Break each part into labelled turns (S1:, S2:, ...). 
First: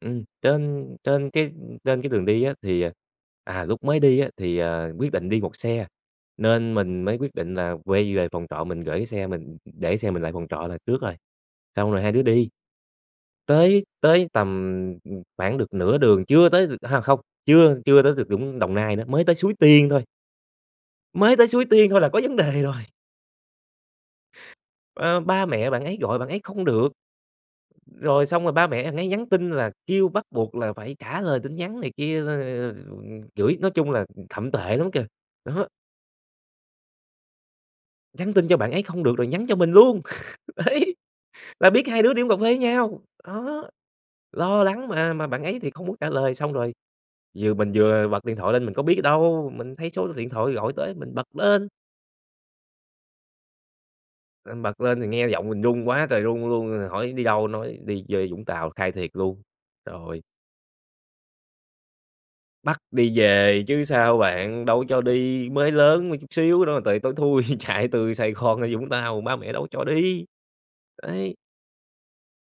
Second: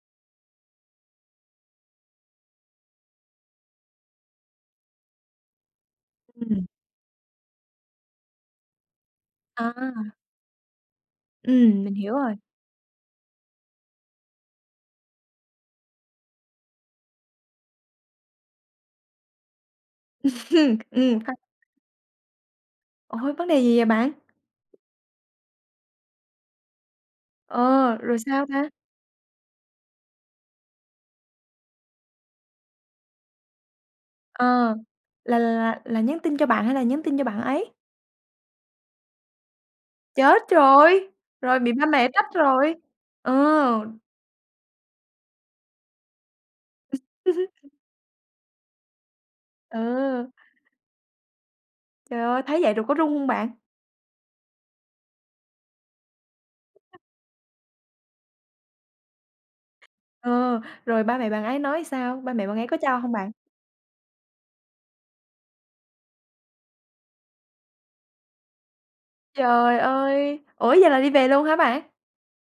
S1: Ừm, trên trên cái trên cái đường đi á, thì, ờ à, lúc mới đi á, thì, à, quyết định đi 1 xe,
S2: Ừm.
S1: nên mình mới quyết định là quay về phòng trọ mình gởi cái xe mình, ừm, ừm, để xe
S2: À!
S1: mình lại phòng trọ là trước rồi,
S2: Ừm,
S1: xong
S2: mình
S1: rồi hai
S2: hiểu
S1: đứa
S2: rồi.
S1: đi. Tới tới tầm, ừm, khoảng được nửa đường chưa tới a, không, chưa chưa tới được Vũng Đồng Nai nữa, mới tới Suối Tiên thôi.
S2: Ừm, ha.
S1: Mới tới Suối Tiên thôi là có vấn đề rồi.
S2: Ôi! Vấn đề gì vậy bạn?
S1: À, ba mẹ bạn ấy gọi bạn ấy không được.
S2: Ờ, rồi
S1: Rồi xong
S2: sao
S1: rồi ba
S2: ta?
S1: mẹ bạn ấy nhắn tin là kêu bắt buộc là phải trả lời tin nhắn này kia nên [unintelligible] chửi nói chung là thậm
S2: Ờ,
S1: tệ lắm kìa.
S2: là
S1: Đó.
S2: là là nhắn tin cho bạn hay là nhắn tin cho bạn ấy?
S1: Nhắn tin cho bạn ấy không được rồi nhắn cho mình luôn.
S2: Chết
S1: Đấy.
S2: rồi! Rồi
S1: Là
S2: bị ba
S1: biết hai
S2: mẹ
S1: đứa đi
S2: trách
S1: uống cà phê với
S2: rồi.
S1: nhau.
S2: Ờ!
S1: Đó. Lo lắng, mà mà bạn ấy thì không muốn trả lời. Xong rồi vừa mình vừa bật điện thoại lên, mình có biết đâu, mình thấy số
S2: Ờ.
S1: điện thoại gọi tới mình bật lên.
S2: Trời ơi! Thấy vậy rồi có rung hông bạn?
S1: À, bật lên thì nghe giọng mình run quá trời run luôn rồi hỏi: "Đi đâu?" nói: "Đi chơi Vũng Tàu." Khai thiệt luôn. Rồi.
S2: Ờ. Rồi ba mẹ bạn ấy nói sao? Ba mẹ bạn ấy có
S1: Bắt
S2: cho hông
S1: đi
S2: bạn?
S1: về chứ sao bạn, đâu có cho đi. Mới lớn mà, chút xíu nữa mà tời tối thui chạy từ Sài Gòn ra Vũng Tàu, ba mẹ đâu có
S2: Trời
S1: cho đi.
S2: ơi! Ủa vậy là đi về
S1: Đấy.
S2: luôn hả bạn?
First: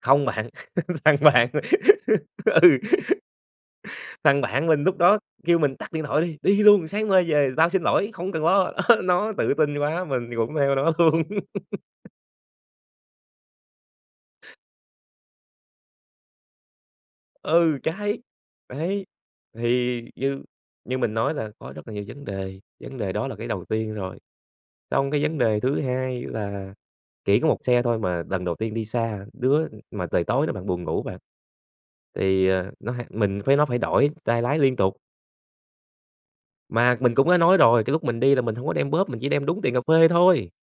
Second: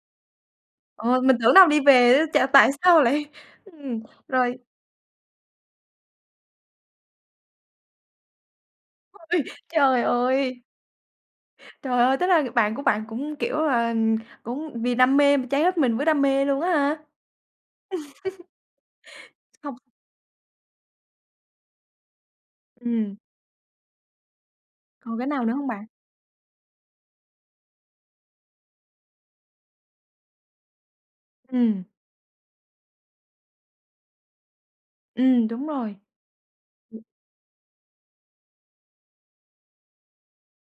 S1: Không bạn. Thằng
S2: Ờ, mình
S1: bạn
S2: tưởng đâu đi về á ch tại
S1: ừ.
S2: sao lại ừm,
S1: Thằng
S2: rồi
S1: bạn mình lúc đó kêu mình: "Tắt điện thoại đi, đi luôn, sáng mai về tao xin lỗi, không cần lo." Nó
S2: Ôi,
S1: tự tin
S2: trời
S1: quá, mình thì cũng
S2: ơi!
S1: theo nó luôn.
S2: Trời ơi, tức là bạn của bạn cũng, kiểu là, cũng vì đam mê mà cháy hết mình với đam mê luôn á ha.
S1: Ừ, cháy. Đấy,
S2: Xong
S1: thì như như mình nói là có rất là nhiều vấn đề, vấn đề
S2: Ừm.
S1: đó là cái đầu tiên rồi. Xong
S2: Còn
S1: cái
S2: cái
S1: vấn
S2: nào nữa
S1: đề
S2: hông
S1: thứ
S2: bạn?
S1: hai là chỉ có 1 xe thôi mà lần đầu tiên đi xa. Đứa mà trời tối nữa bạn, buồn ngủ bạn.
S2: Ừm.
S1: Thì, ờ, nó ha mình với nó phải đổi tay lái liên tục.
S2: Ừm, đúng rồi.
S1: Mà mình cũng đã nói rồi, cái lúc mình đi là mình hổng có đem bóp, mình chỉ đem đúng tiền cà phê thôi.